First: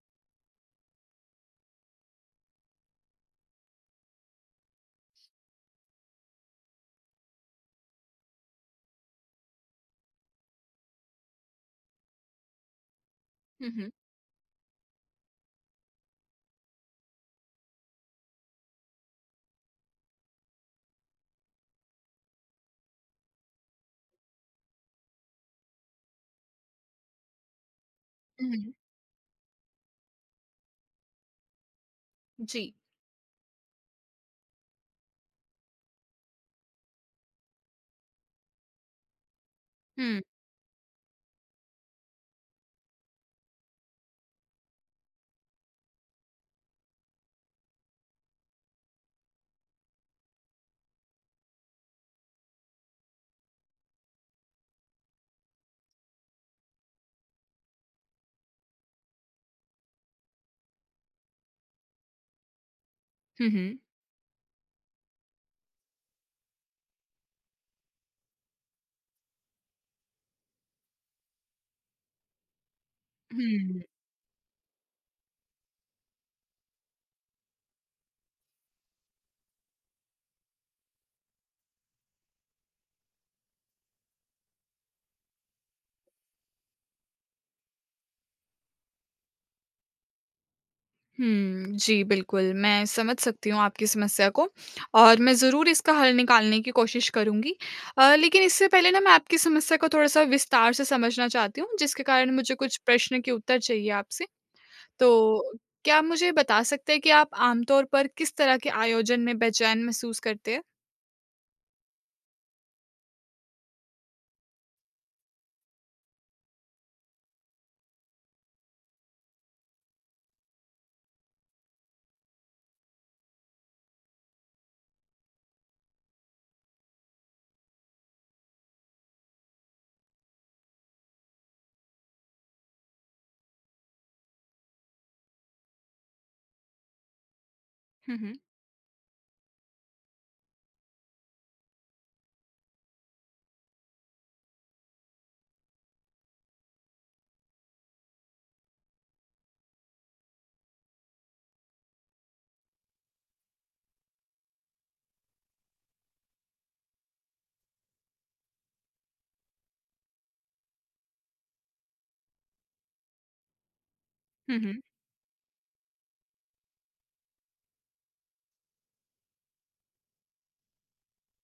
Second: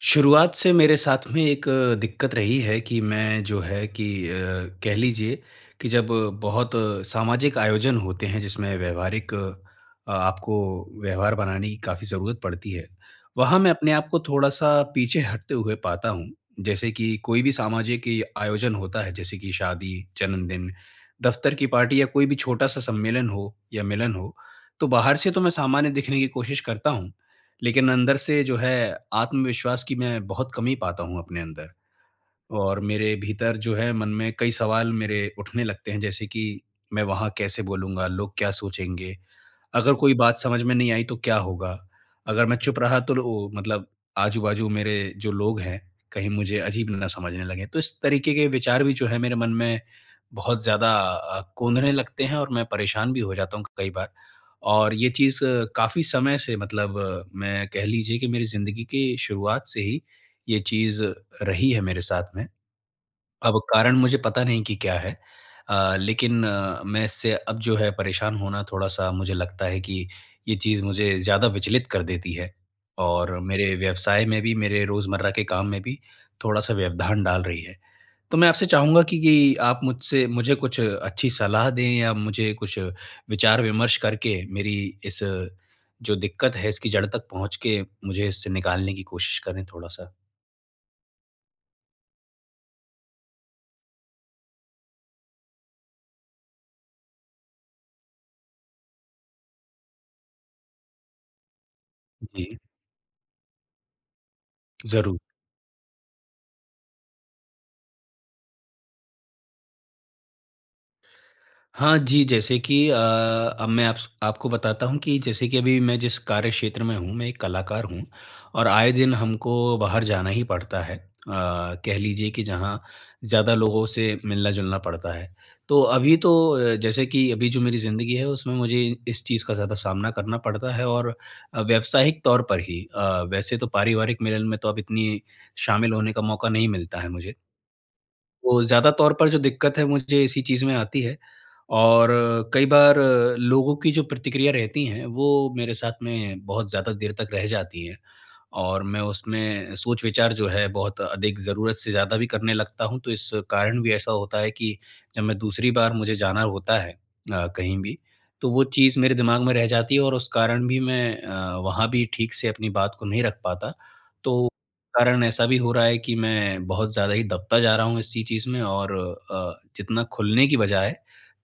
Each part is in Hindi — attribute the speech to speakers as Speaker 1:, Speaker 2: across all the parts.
Speaker 1: शुरुआत से मेरे साथ में एक अ, दिक्कत रही है कि मैं जो है कि अ, कह लीजिए कि जब बहुत सामाजिक आयोजन होते हैं जिसमें व्यावहारिक अ, आपको व्यवहार बनाने की काफ़ी ज़रूरत पड़ती है। वहाँ मैं
Speaker 2: हुँ, हुँ।
Speaker 1: अपने आप को थोड़ा-सा पीछे हटते हुए पाता हूँ। जैसे कि, कोई भी सामाजिक इ आयोजन होता है। जैसे की शादी, जन्मदिन, दफ्तर की पार्टी या कोई भी छोटा-सा सम्मेलन हो या मिलन हो, तो बाहर से तो मैं सामान्य दिखने की कोशिश करता हूँ, लेकिन अंदर से
Speaker 2: हुँ,
Speaker 1: जो
Speaker 2: हुँ।
Speaker 1: है, आत्मविश्वास की मैं बहुत कमी पाता हूँ अपने अंदर,
Speaker 2: जी।
Speaker 1: और मेरे भीतर जो है, मन में कई सवाल मेरे उठने लगते हैं। जैसे कि मैं वहाँ कैसे बोलूँगा, लोग क्या सोचेंगे? अगर कोई
Speaker 2: हुँ।
Speaker 1: बात समझ में नहीं आई तो क्या होगा? अगर मैं चुप रहा तो लो मतलब आजू-बाजू मेरे जो लोग हैं, कहीं मुझे अजीब ना समझने लगे। तो इस तरीके के विचार भी जो है मेरे मन में, बहुत ज़्यादा अ, कोंदने लगते हैं और मैं परेशान भी हो जाता हूँ क कई बार। और ये चीज़ काफ़ी समय से मतलब मैं कह लीजिए कि मेरी ज़िंदगी के शुरुआत से ही, ये चीज़ रही है मेरे साथ में।
Speaker 2: हुँ,
Speaker 1: अब
Speaker 2: हुँ।
Speaker 1: कारण मुझे पता नहीं कि क्या है? अ, लेकिन अ, मैं इससे अब जो है परेशान होना थोड़ा-सा मुझे लगता है कि, ये चीज़ मुझे ज़्यादा विचलित कर देती है। और मेरे
Speaker 2: हुँ।
Speaker 1: व्यवसाय में भी, मेरे रोजमर्रा के काम में भी थोड़ा-सा व्यवधान डाल रही है। तो मैं आपसे चाहूँगा कि कि आप मुझसे मुझे कुछ अच्छी सलाह दें या मुझे कुछ विचार-विमर्श करके मेरी इस, जो दिक्कत है इसकी जड़ तक पहुँच के मुझे इससे निकालने की कोशिश करें थोड़ा-सा।
Speaker 2: हुँ, जी बिल्कुल। मैं समझ सकती हूँ आपकी समस्या को और मैं ज़रूर इसका हल निकालने की कोशिश करूँगी। अ, लेकिन इससे पहले ना मैं आपकी समस्या को थोड़ा-सा विस्तार से समझना चाहती हूँ जिसके कारण मुझे
Speaker 1: जी।
Speaker 2: कुछ प्रश्न के उत्तर चाहिए आपसे।
Speaker 1: ज़रू
Speaker 2: तो क्या आप मुझे बता सकते हैं कि आप आमतौर पर किस तरह के आयोजन में बेचैन महसूस करते हैं?
Speaker 1: हाँ, जी। जैसे कि अ, अब मैं आप्स आपको बताता हूँ कि जैसे कि अभी मैं जिस कार्यक्षेत्र में हूँ मैं 1 कलाकार हूँ और आए दिन हमको बाहर जाना ही पड़ता है। अ, कह लीजिए कि जहाँ ज़्यादा लोगों से मिलना-जुलना पड़ता है। तो अभी तो अ, जैसे कि अभी जो मेरी ज़िन्दगी है उसमें मुझे इ इस चीज़ का ज़्यादा सामना करना पड़ता है और अ, व्यावसायिक तौर पर ही अ, वैसे तो पारिवारिक मिलन में तो अब इतनी शामिल होने का मौका नहीं मिलता है मुझे।
Speaker 2: हुँ, हुँ।
Speaker 1: वो ज़्यादा तौर पर जो दिक्कत है मुझे इसी चीज़ में आती है, और कई बार अ, लोगों की जो प्रतिक्रिया रहती हैं वो मेरे साथ में बहुत ज़्यादा देर तक रह जाती हैं और मैं उसमें सोच विचार जो है बहुत अधिक ज़रूरत से ज़्यादा भी करने लगता हूँ। तो इस कारण भी ऐसा होता है कि जब मैं दूसरी बार मुझे जाना होता है अ, कहीं भी, तो वो चीज़ मेरे दिमाग में रह जाती है और उस कारण भी मैं अ, वहाँ भी ठीक से अपनी बात को नहीं रख पाता। तो
Speaker 2: हुँ, हुँ।
Speaker 1: कारण में ऐसा भी हो रहा है कि मैं बहुत ज़्यादा ही दबता जा रहा हूँ इसी चीज़ में और अ, जितना खुलने की बजाए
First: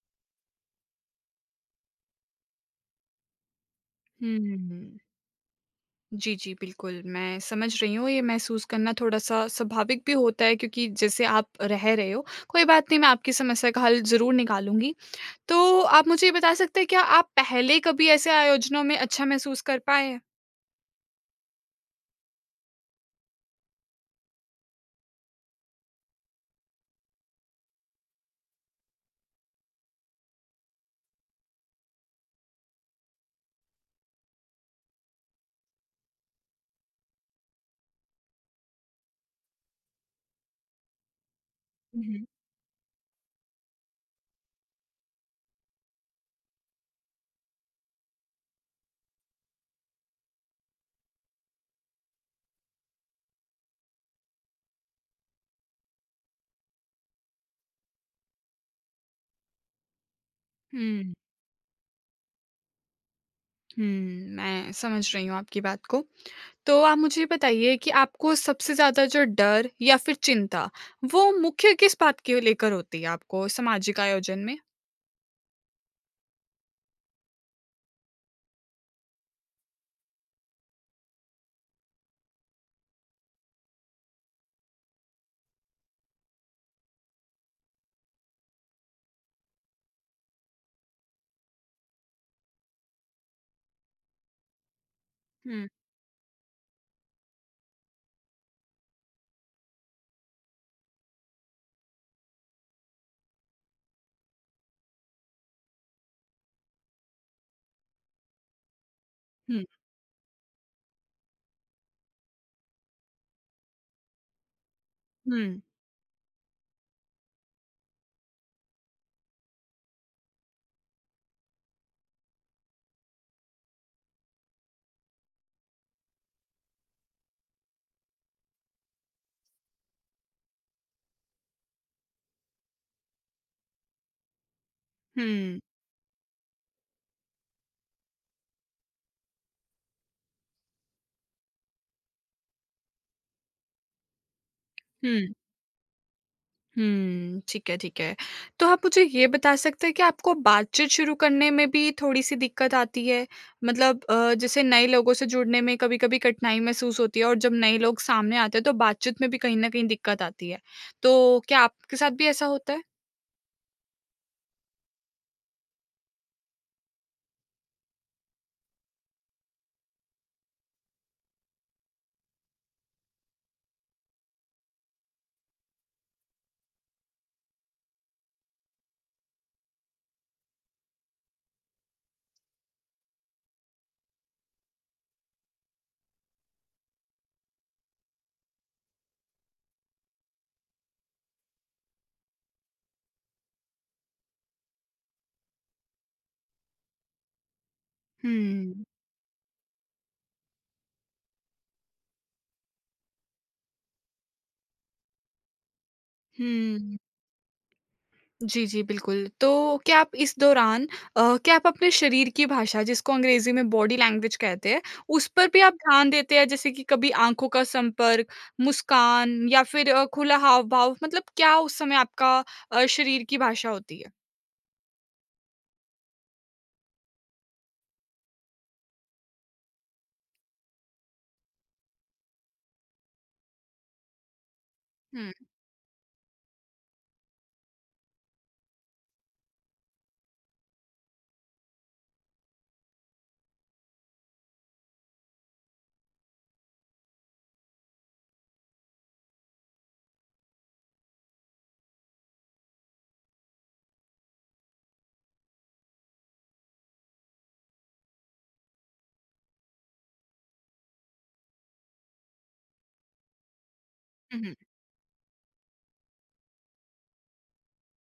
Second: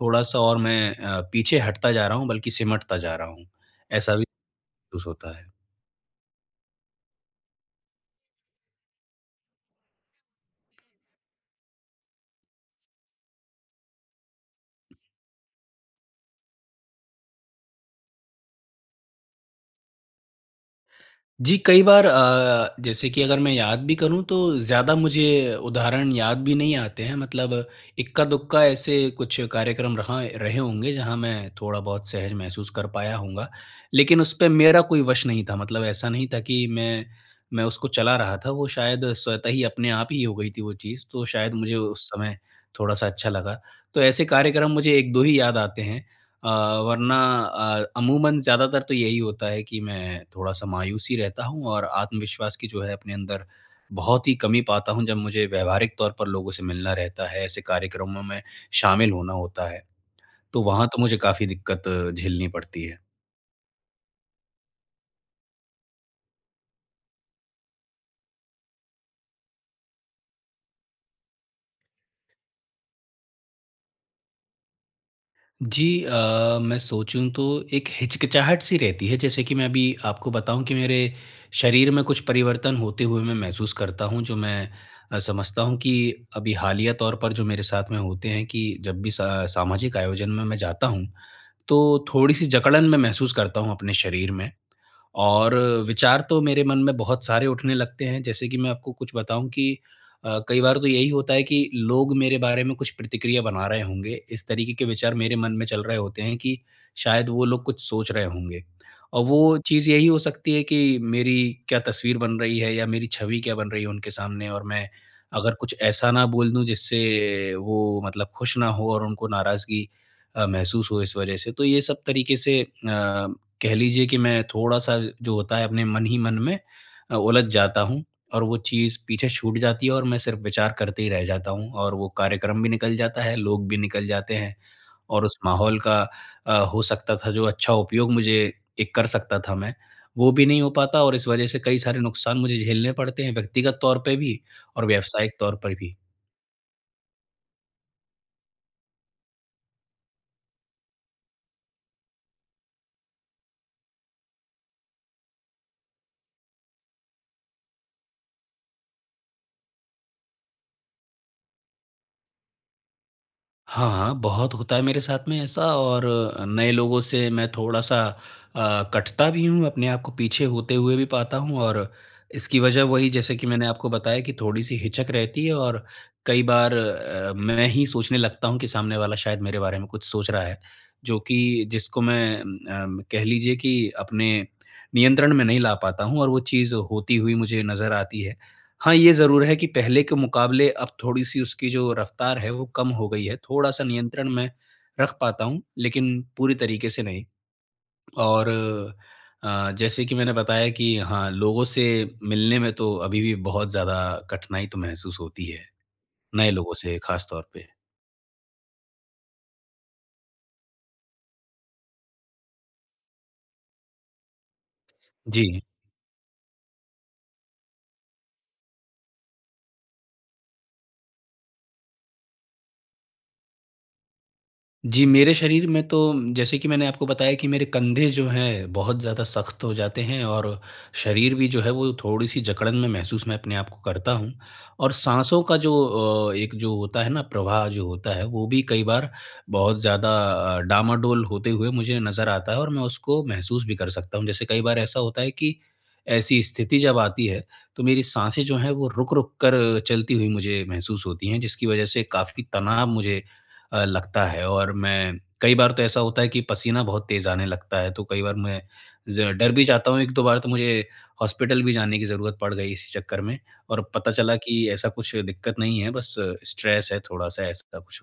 Speaker 1: थोड़ा-सा और मैं अ, पीछे हटता जा रहा हूँ बल्कि सिमटता जा रहा हूँ। ऐसा भी
Speaker 2: हुँ, हुँ, हुँ।
Speaker 1: सूस होता है।
Speaker 2: जी, जी, बिल्कुल मैं समझ रही हूँ। ये महसूस करना थोड़ा-सा स्वाभाविक भी होता है क्योंकि जैसे आप रह रहे हो कोई बात नहीं मैं आपकी समस्या का हल ज़रूर निकालूँगी। तो आप मुझे ये बता सकते हैं, क्या आप पहले कभी ऐसे आयोजनों में अच्छा महसूस कर पाएँ हैं?
Speaker 1: जी, कई बार अ, जैसे कि अगर मैं याद भी करूँ तो ज़्यादा मुझे उदाहरण याद भी नहीं आते हैं। मतलब इक्का-दुक्का ऐसे कुछ कार्यक्रम रहा एँ रहे होंगे, जहाँ मैं थोड़ा बहुत सहज महसूस कर पाया होऊँगा। लेकिन उस पे मेरा कोई वश नहीं था मतलब ऐसा नहीं था कि मैं, मैं उसको चला रहा था वो शायद स्वतः ही अपने आप ही हो गई थी वो चीज़। तो शायद मुझे
Speaker 2: हुँ,
Speaker 1: उस
Speaker 2: हुँ।
Speaker 1: समय थोड़ा-सा अच्छा लगा। तो ऐसे कार्यक्रम मुझे 1-2 ही याद आते हैं। अ, वरना अ, अमूमन ज़्यादातर तो यही होता है कि मैं थोड़ा-सा मायूस ही रहता हूँ और आत्मविश्वास की जो है अपने अंदर, बहुत ही कमी पाता हूँ। जब मुझे व्यावहारिक तौर पर लोगों से मिलना रहता है, ऐसे कार्यक्रमों में शामिल होना होता है। तो वहाँ तो
Speaker 2: हुँ।
Speaker 1: मुझे काफ़ी दिक्कत झेलनी पड़ती है।
Speaker 2: हुँ, मैं समझ रही हूँ आपकी बात को। तो, आप मुझे बताइए कि आपको सबसे ज़्यादा जो डर या फिर चिंता, वो मुख्य किस बात के लेकर होती है, आपको सामाजिक आयोजन में?
Speaker 1: जी। अ, मैं सोचूँ तो एक हिचकिचाहट सी रहती है जैसे कि मैं अभी आपको बताऊँ कि मेरे शरीर में कुछ परिवर्तन होते हुए मैं महसूस करता हूँ जो मैं अ, समझता हूँ कि अभी हालिया तौर पर जो मेरे साथ में होते हैं कि जब भी सा सामाजिक आयोजन में मैं जाता हूँ। तो थोड़ी-सी जकड़न मैं महसूस करता हूँ अपने शरीर में और
Speaker 2: हुँ।
Speaker 1: विचार तो मेरे मन में बहुत सारे उठने लगते हैं जैसे कि मैं आपको कुछ बताऊँ कि अ, कई बार तो यही होता है कि लोग मेरे बारे में कुछ प्रतिक्रिया बना रहे होंगे इस तरीके के विचार मेरे मन में चल रहे होते हैं कि शायद वो लोग कुछ सोच रहे होंगे। और वो
Speaker 2: हुँ।
Speaker 1: चीज़ यही हो सकती है कि मेरी क्या तस्वीर बन रही है या मेरी छवि क्या बन रही है उनके सामने और मैं अगर
Speaker 2: हुँ।
Speaker 1: कुछ ऐसा ना बोल दूँ जिससे वो मतलब खुश ना हो और उनको नाराज़गी अ, महसूस हो इस वज़ह से तो ये सब तरीके से अ, कह लीजिए कि मैं थोड़ा-सा जो होता है अपने मन ही मन में अ, उलझ जाता हूँ। और वो चीज़ पीछे छूट जाती है और मैं सिर्फ़ विचार करते ही रह जाता हूँ और वो कार्यक्रम भी निकल जाता है लोग भी निकल जाते हैं। और उस
Speaker 2: हुँ।
Speaker 1: माहौल का अ, हो सकता था जो अच्छा उपयोग मुझे एक कर सकता था मैं वो भी नहीं हो पाता और इस वज़ह से कई सारे नुकसान मुझे झेलने पड़ते हैं व्यक्तिगत तौर पे भी और
Speaker 2: हुँ।
Speaker 1: व्यावसायिक तौर पर भी।
Speaker 2: हुँ। ठीक है, ठीक है। तो आप मुझे ये बता सकते हैं, कि आपको बातचीत शुरू करने में भी थोड़ी-सी दिक्कत आती है? मतलब, अ, जैसे नए लोगों से जुड़ने में कभी-कभी कठिनाई महसूस होती है? और जब नए लोग सामने आते हैं, तो बातचीत में भी कहीं न कहीं दिक्कत आती है। तो, क्या आपके साथ भी ऐसा होता है?
Speaker 1: हाँ, हाँ, बहुत होता है मेरे साथ में ऐसा, और अ, नए लोगों से मैं थोड़ा-सा अ, कटता भी हूँ, अपने आपको को पीछे होते हुए भी पाता हूँ। और इसकी वजह वही, जैसे कि मैंने आपको बताया कि, थोड़ी-सी हिचक रहती है। और कई बार अ, मैं ही सोचने लगता हूँ कि सामने वाला शायद मेरे बारे में कुछ सोच रहा है। जो कि जिसको मैं, अम्म कह लीजिए कि अपने नियंत्रण में नहीं ला पाता हूँ, और वो चीज़ होती हुई मुझे नज़र आती है। हाँ, ये ज़रूर है कि पहले के मुकाबले अब थोड़ी-सी उसकी जो रफ़्तार है वो कम हो गई है। थोड़ा-सा नियंत्रण में रख पाता हूँ, लेकिन पूरी तरीके से नहीं। और,
Speaker 2: हुँ।
Speaker 1: अ, जैसे कि मैंने बताया कि, हाँ, लोगों से मिलने में तो अभी भी बहुत ज़्यादा कठिनाई तो महसूस होती है। नए लोगों
Speaker 2: हुँ।
Speaker 1: से खासतौर पे।
Speaker 2: जी, जी, बिल्कुल। तो क्या आप इस दौरान, अ, क्या आप अपने शरीर की भाषा, जिसको अंग्रेज़ी में बॉडी लैंग्वेज कहते हैं, उस पर भी
Speaker 1: जी।
Speaker 2: आप ध्यान देते हैं? जैसे कि कभी आँखों का संपर्क मुस्कान या फिर अ, खुला हाव-भाव, मतलब क्या उस समय आपका अ, शरीर की भाषा होती है?
Speaker 1: जी। मेरे शरीर में तो म जैसे कि मैंने आपको बताया कि मेरे कंधे जो हैं बहुत ज़्यादा सख्त हो जाते हैं और, शरीर भी जो है वो थोड़ी-सी जकड़न में महसूस मैं अपने आपको को करता हूँ और
Speaker 2: हुँ।
Speaker 1: साँसों का जो अ, एक जो होता है ना प्रवाह जो होता है, वो भी कई बार बहुत ज़्यादा अ, डामाडोल होते हुए मुझे नज़र आता है और मैं उसको महसूस भी कर सकता हूँ। जैसे कई बार ऐसा होता है कि, ऐसी स्थिति जब आती है तो मेरी साँसें जो हैं, वो रुक-रुक कर चलती हुई मुझे महसूस होती हैं, जिसकी वज़ह से काफ़ी तनाव मुझे अ, लगता है और मैं कई बार तो ऐसा होता है कि पसीना बहुत तेज़ आने लगता है, तो कई बार मैं ज़रा डर भी जाता हूँ 1-2 बार तो मुझे हॉस्पिटल भी जाने की ज़रूरत पड़ गई इसी चक्कर में और पता चला
Speaker 2: हुँ,
Speaker 1: कि
Speaker 2: हुँ।
Speaker 1: ऐसा कुछ दिक्कत नहीं है, बस स्ट्रेस है थोड़ा-सा ऐसा कुछ,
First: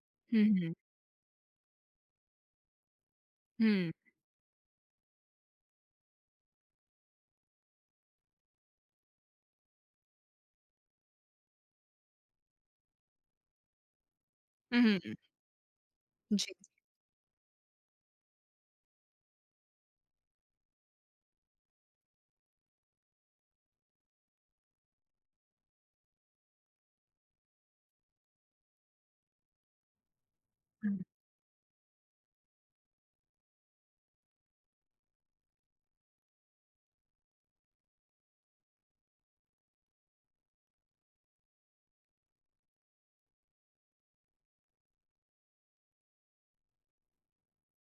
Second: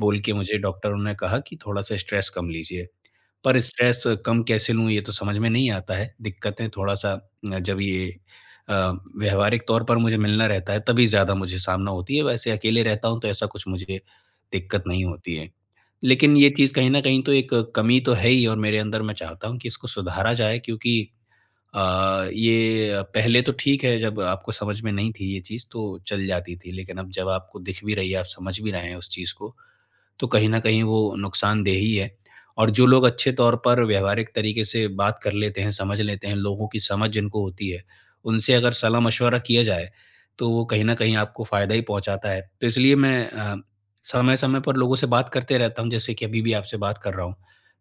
Speaker 1: बोल के
Speaker 2: हुँ,
Speaker 1: मुझे
Speaker 2: हुँ।
Speaker 1: डॉक्टरों ने कहा कि थोड़ा-सा स्ट्रेस कम लीजिए। पर
Speaker 2: हुँ।
Speaker 1: स्ट्रेस कम कैसे लूँ ये तो समझ में नहीं आता है। दिक्कतें थोड़ा-सा अ, जब ये अ, व्यावहारिक तौर पर मुझे मिलना रहता है तभी ज़्यादा मुझे सामना होती है, वैसे अकेले रहता हूँ तो ऐसा कुछ मुझे
Speaker 2: हुँ,
Speaker 1: दिक्कत नहीं
Speaker 2: हुँ।
Speaker 1: होती है। लेकिन ये
Speaker 2: जी।
Speaker 1: चीज़ कहीं न कहीं तो एक, कमी तो है ही और मेरे अंदर मैं चाहता हूँ कि इसको सुधारा जाए क्योंकि अ, ये पहले तो ठीक है जब आपको समझ में नहीं थी ये चीज़, तो चल जाती थी, लेकिन अब जब आपको दिख भी रही है, आप समझ भी रहे हैं उस चीज़ को, तो कहीं न कहीं
Speaker 2: हुँ।
Speaker 1: वो नुकसानदेह ही है। और जो लोग अच्छे तौर पर व्यावहारिक तरीके से बात कर लेते हैं, समझ लेते हैं, लोगों की समझ जिनको होती है, उनसे अगर सलाह-मशवरा किया जाए, तो वो कहीं न कहीं आपको फ़ायदा ही पहुँचाता है। तो इसलिए मैं अ, समय-समय पर लोगों से बात करते रहता हूँ जैसे कि अभी भी आपसे बात कर रहा हूँ।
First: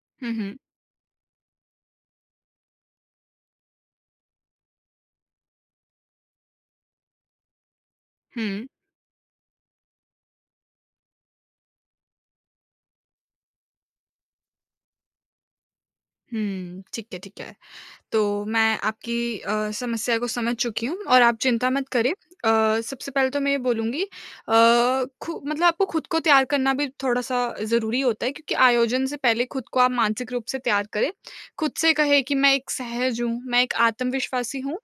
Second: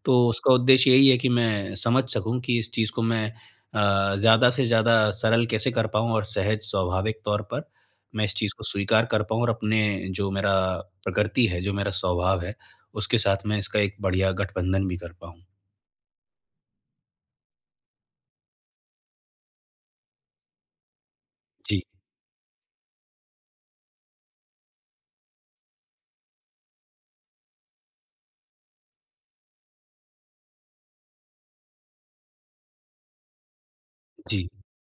Speaker 1: तो
Speaker 2: हुँ,
Speaker 1: उसका
Speaker 2: हुँ।
Speaker 1: उद्देश्य यही है कि मैं समझ सकूँ कि इस चीज़ को मैं अ, ज़्यादा से ज़्यादा सरल कैसे कर पाऊँ और सहज, स्वाभाविक तौर पर, मैं इस चीज़ को
Speaker 2: हुँ।
Speaker 1: स्वीकार कर पाऊँ और अपने जो मेरा, प्रकृति है, जो मेरा स्वभाव है, उसके साथ मैं इसका एक बढ़िया गठबंधन भी कर पाऊँ।
Speaker 2: हुँ, ठीक है, ठीक है। तो मैं आपकी अ, समस्या को समझ चुकी हूँ और आप चिंता
Speaker 1: जी।
Speaker 2: मत करें। अ, सबसे पहले तो मैं ये बोलूँगी अ, खु मतलब आपको खुद को तैयार करना भी थोड़ा-सा ज़रूरी होता है क्योंकि आयोजन से पहले खुद को आप मानसिक रूप से तैयार करें। खुद से कहें कि, "मैं एक सहज हूँ। मैं एक
Speaker 1: जी।
Speaker 2: आत्मविश्वासी हूँ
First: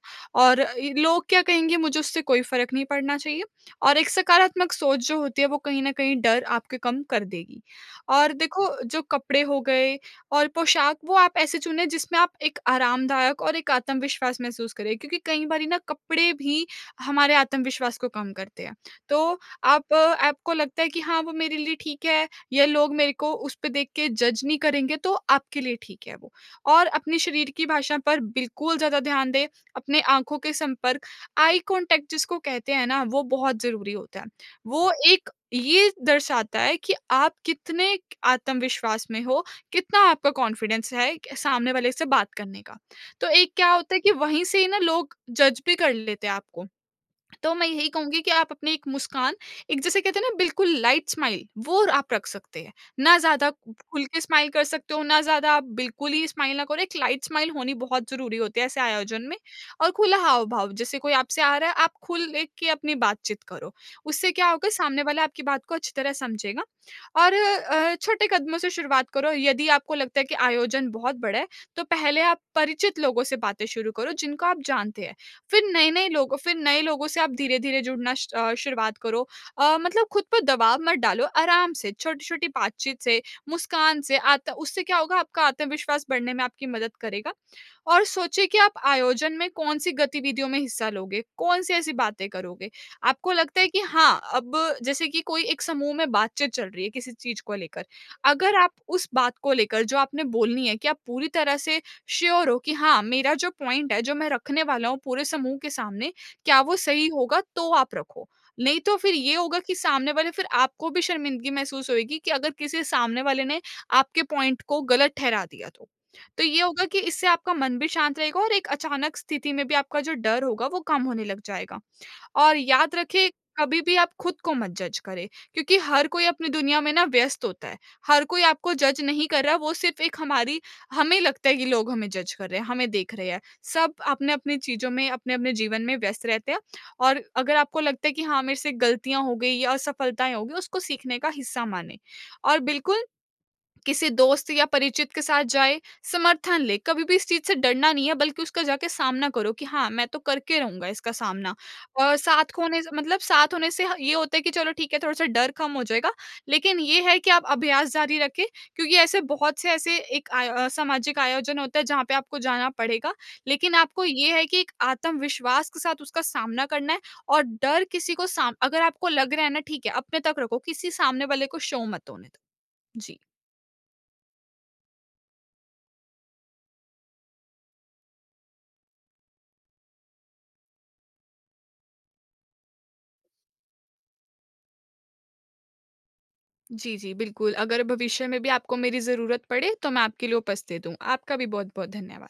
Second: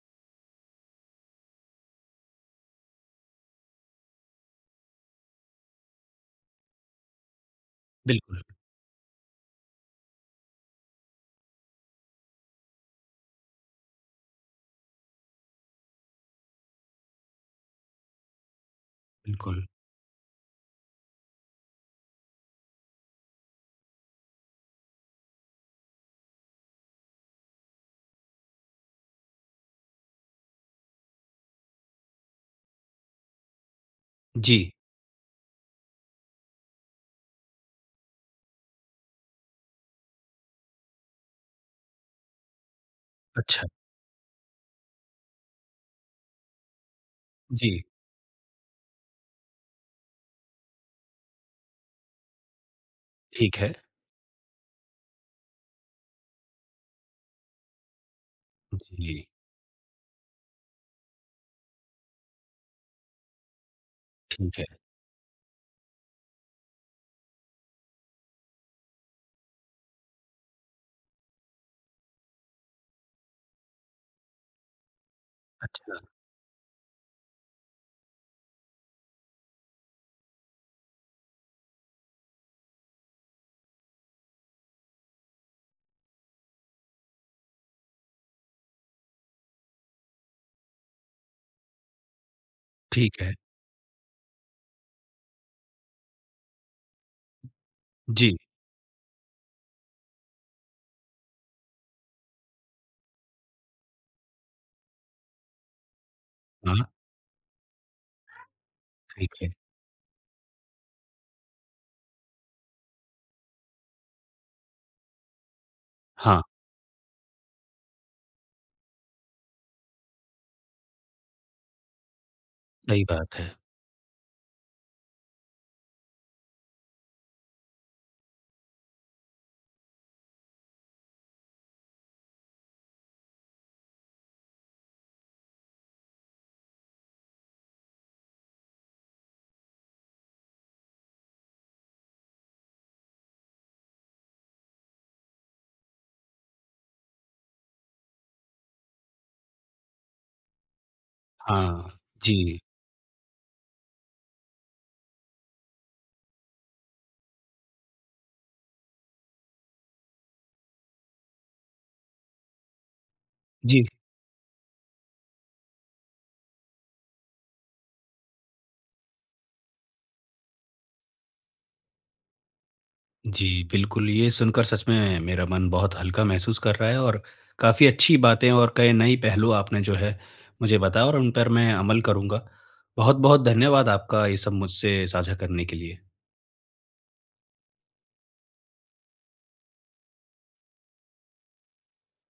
Speaker 2: और ई लोग क्या कहेंगे मुझे उससे कोई फ़र्क नहीं पड़ना चाहिए।" और एक सकारात्मक सोच जो होती है, वो कहीं न कहीं डर आपके कम कर देगी और
Speaker 1: बिल्कुल।
Speaker 2: देखो, जो कपड़े हो गए और पोशाक, वो आप ऐसे चुनें जिसमें आप एक आरामदायक और एक आत्मविश्वास महसूस करें क्योंकि कई बारी ना कपड़े भी हमारे आत्मविश्वास को कम करते हैं। तो
Speaker 1: बिल्कुल।
Speaker 2: आप आपको लगता है कि, "हाँ, वो मेरे लिए ठीक है या लोग मेरे को उसपे देख के जज नहीं करेंगे।" तो आपके लिए ठीक है वो और अपने शरीर की भाषा पर बिल्कुल ज़्यादा ध्यान दें। अपने आँखों के संपर्क, आई कॉन्टैक्ट जिसको कहते हैं ना, वो बहुत ज़रूरी होता है।
Speaker 1: जी।
Speaker 2: वो एक ये दर्शाता है कि आप कितने क एक आत्मविश्वास में हो, कितना आपका कॉन्फिडेंस है एक सामने वाले से बात करने का। तो एक
Speaker 1: अच्छा।
Speaker 2: क्या होता है कि वहीं से ही ना लोग जज भी कर लेते हैं आपको। तो मैं
Speaker 1: जी।
Speaker 2: यही कहूँगी कि आप अपनी एक मुस्कान, एक जिसे कहते हैं ना बिल्कुल लाइट स्माइल, वो र आप रख सकते हैं। ना ज़्यादा
Speaker 1: ठीक है।
Speaker 2: खुल के स्माइल कर सकते हो, ना ज़्यादा आप बिल्कुल ही स्माइल ना करो। एक लाइट स्माइल, होनी बहुत ज़रूरी होती है ऐसे आयोजन
Speaker 1: जी।
Speaker 2: में और खुला हाव-भाव। जैसे कोई आपसे आ रहा है, आप खुल लेके अपनी बातचीत करो। उससे क्या
Speaker 1: ठीक है।
Speaker 2: होगा, सामने वाला आपकी बात को अच्छी तरह समझेगा और अ, छोटे कदमों से शुरुआत करो। यदि आपको लगता है कि आयोजन बहुत बड़ा है, तो पहले आप परिचित लोगों से बातें शुरू करो, जिनको आप जानते हैं। फिर
Speaker 1: अच्छा।
Speaker 2: नए-नए लोगों फिर नए लोगों से आप धीरे-धीरे जुड़ना स्ट अ, शुरुआत करो। अ, मतलब खुद पर दबाव मत डालो, आराम से, छोटी-छोटी बातचीत से, मुस्कान से आत उससे क्या होगा, आपका आत्मविश्वास बढ़ने में आपकी मदद करेगा और सोचिए कि आप आयोजन में कौन-सी गतिविधियों में हिस्सा लोगे, कौन-सी ऐसी बातें करोगे।
Speaker 1: ठीक
Speaker 2: आपको
Speaker 1: है।
Speaker 2: लगता है कि हाँ, अब जैसे कि कोई एक समूह में बातचीत चल रही है किसी चीज़ को लेकर।
Speaker 1: जी।
Speaker 2: अगर आप उस बात को लेकर जो आपने बोलनी है कि आप पूरी तरह से श्योर हो कि, "हाँ, मेरा जो पॉइंट है, जो मैं रखने वाला हूँ पूरे समूह के सामने, क्या वो
Speaker 1: हाँ।
Speaker 2: सही होगा?" तो आप रखो। नहीं तो फिर
Speaker 1: ठीक
Speaker 2: ये
Speaker 1: है।
Speaker 2: होगा कि सामने वाले फिर आपको भी शर्मिंदगी महसूस होएगी कि अगर किसी सामने वाले ने आपके पॉइंट को गलत ठहरा दिया तो।
Speaker 1: हाँ।
Speaker 2: तो ये होगा कि इससे आपका मन भी शांत रहेगा और एक अचानक स्थिति में भी आपका जो डर होगा, वो कम होने लग जाएगा और याद
Speaker 1: सही
Speaker 2: रखें,
Speaker 1: बात है।
Speaker 2: कभी भी आप खुद को मत जज करें क्योंकि हर कोई अपनी दुनिया में ना व्यस्त होता है। हर कोई आपको जज नहीं कर रहा, वो सिर्फ़ एक हमारी हमें लगता है कि लोग हमें जज कर रहे हैं, हमें देख रहे हैं। सब अपने-अपने चीज़ों में, अपने-अपने जीवन में व्यस्त रहते हैं और अगर आपको लगता है कि, "हाँ, मेरे से गलतियाँ हो गईं या असफलताएँ हो गईं।" उसको सीखने का हिस्सा मानें और बिल्कुल किसी दोस्त या परिचित के साथ जाएँ, समर्थन लें। कभी भी इस चीज़ से डरना नहीं है, बल्कि उसका जाके सामना करो कि, "हाँ, मैं तो करके रहूँगा इसका सामना।"
Speaker 1: हाँ,
Speaker 2: और साथ
Speaker 1: जी।
Speaker 2: खोने से मतलब साथ होने से ह ये होता है कि चलो, ठीक है, थोड़ा-सा डर कम हो जाएगा। लेकिन ये है कि आप अभ्यास जारी रखें क्योंकि ऐसे बहुत से ऐसे एक आय अ, सामाजिक आयोजन होता है, जहाँ पे आपको जाना पड़ेगा। लेकिन
Speaker 1: जी।
Speaker 2: आपको ये है कि एक आत्मविश्वास के साथ उसका सामना करना है और डर किसी को साम अगर आपको लग रहा है ना, ठीक है, अपने तक रखो। किसी सामने वाले को शो मत होने दो। जी।
Speaker 1: जी, बिल्कुल। ये सुनकर सच में मेरा मन बहुत हल्का महसूस कर रहा है और काफ़ी अच्छी बातें और कई नई पहलू आपने जो है, मुझे बताया और उन पर अमल करूँगा। बहुत-बहुत धन्यवाद आपका ये सब मुझसे साझा करने के लिए।
Speaker 2: जी, जी, बिल्कुल। अगर भविष्य में भी आपको मेरी ज़रूरत पड़े, तो मैं आपके लिए उपस्थित हूँ। आपका भी बहुत-बहुत धन्यवाद।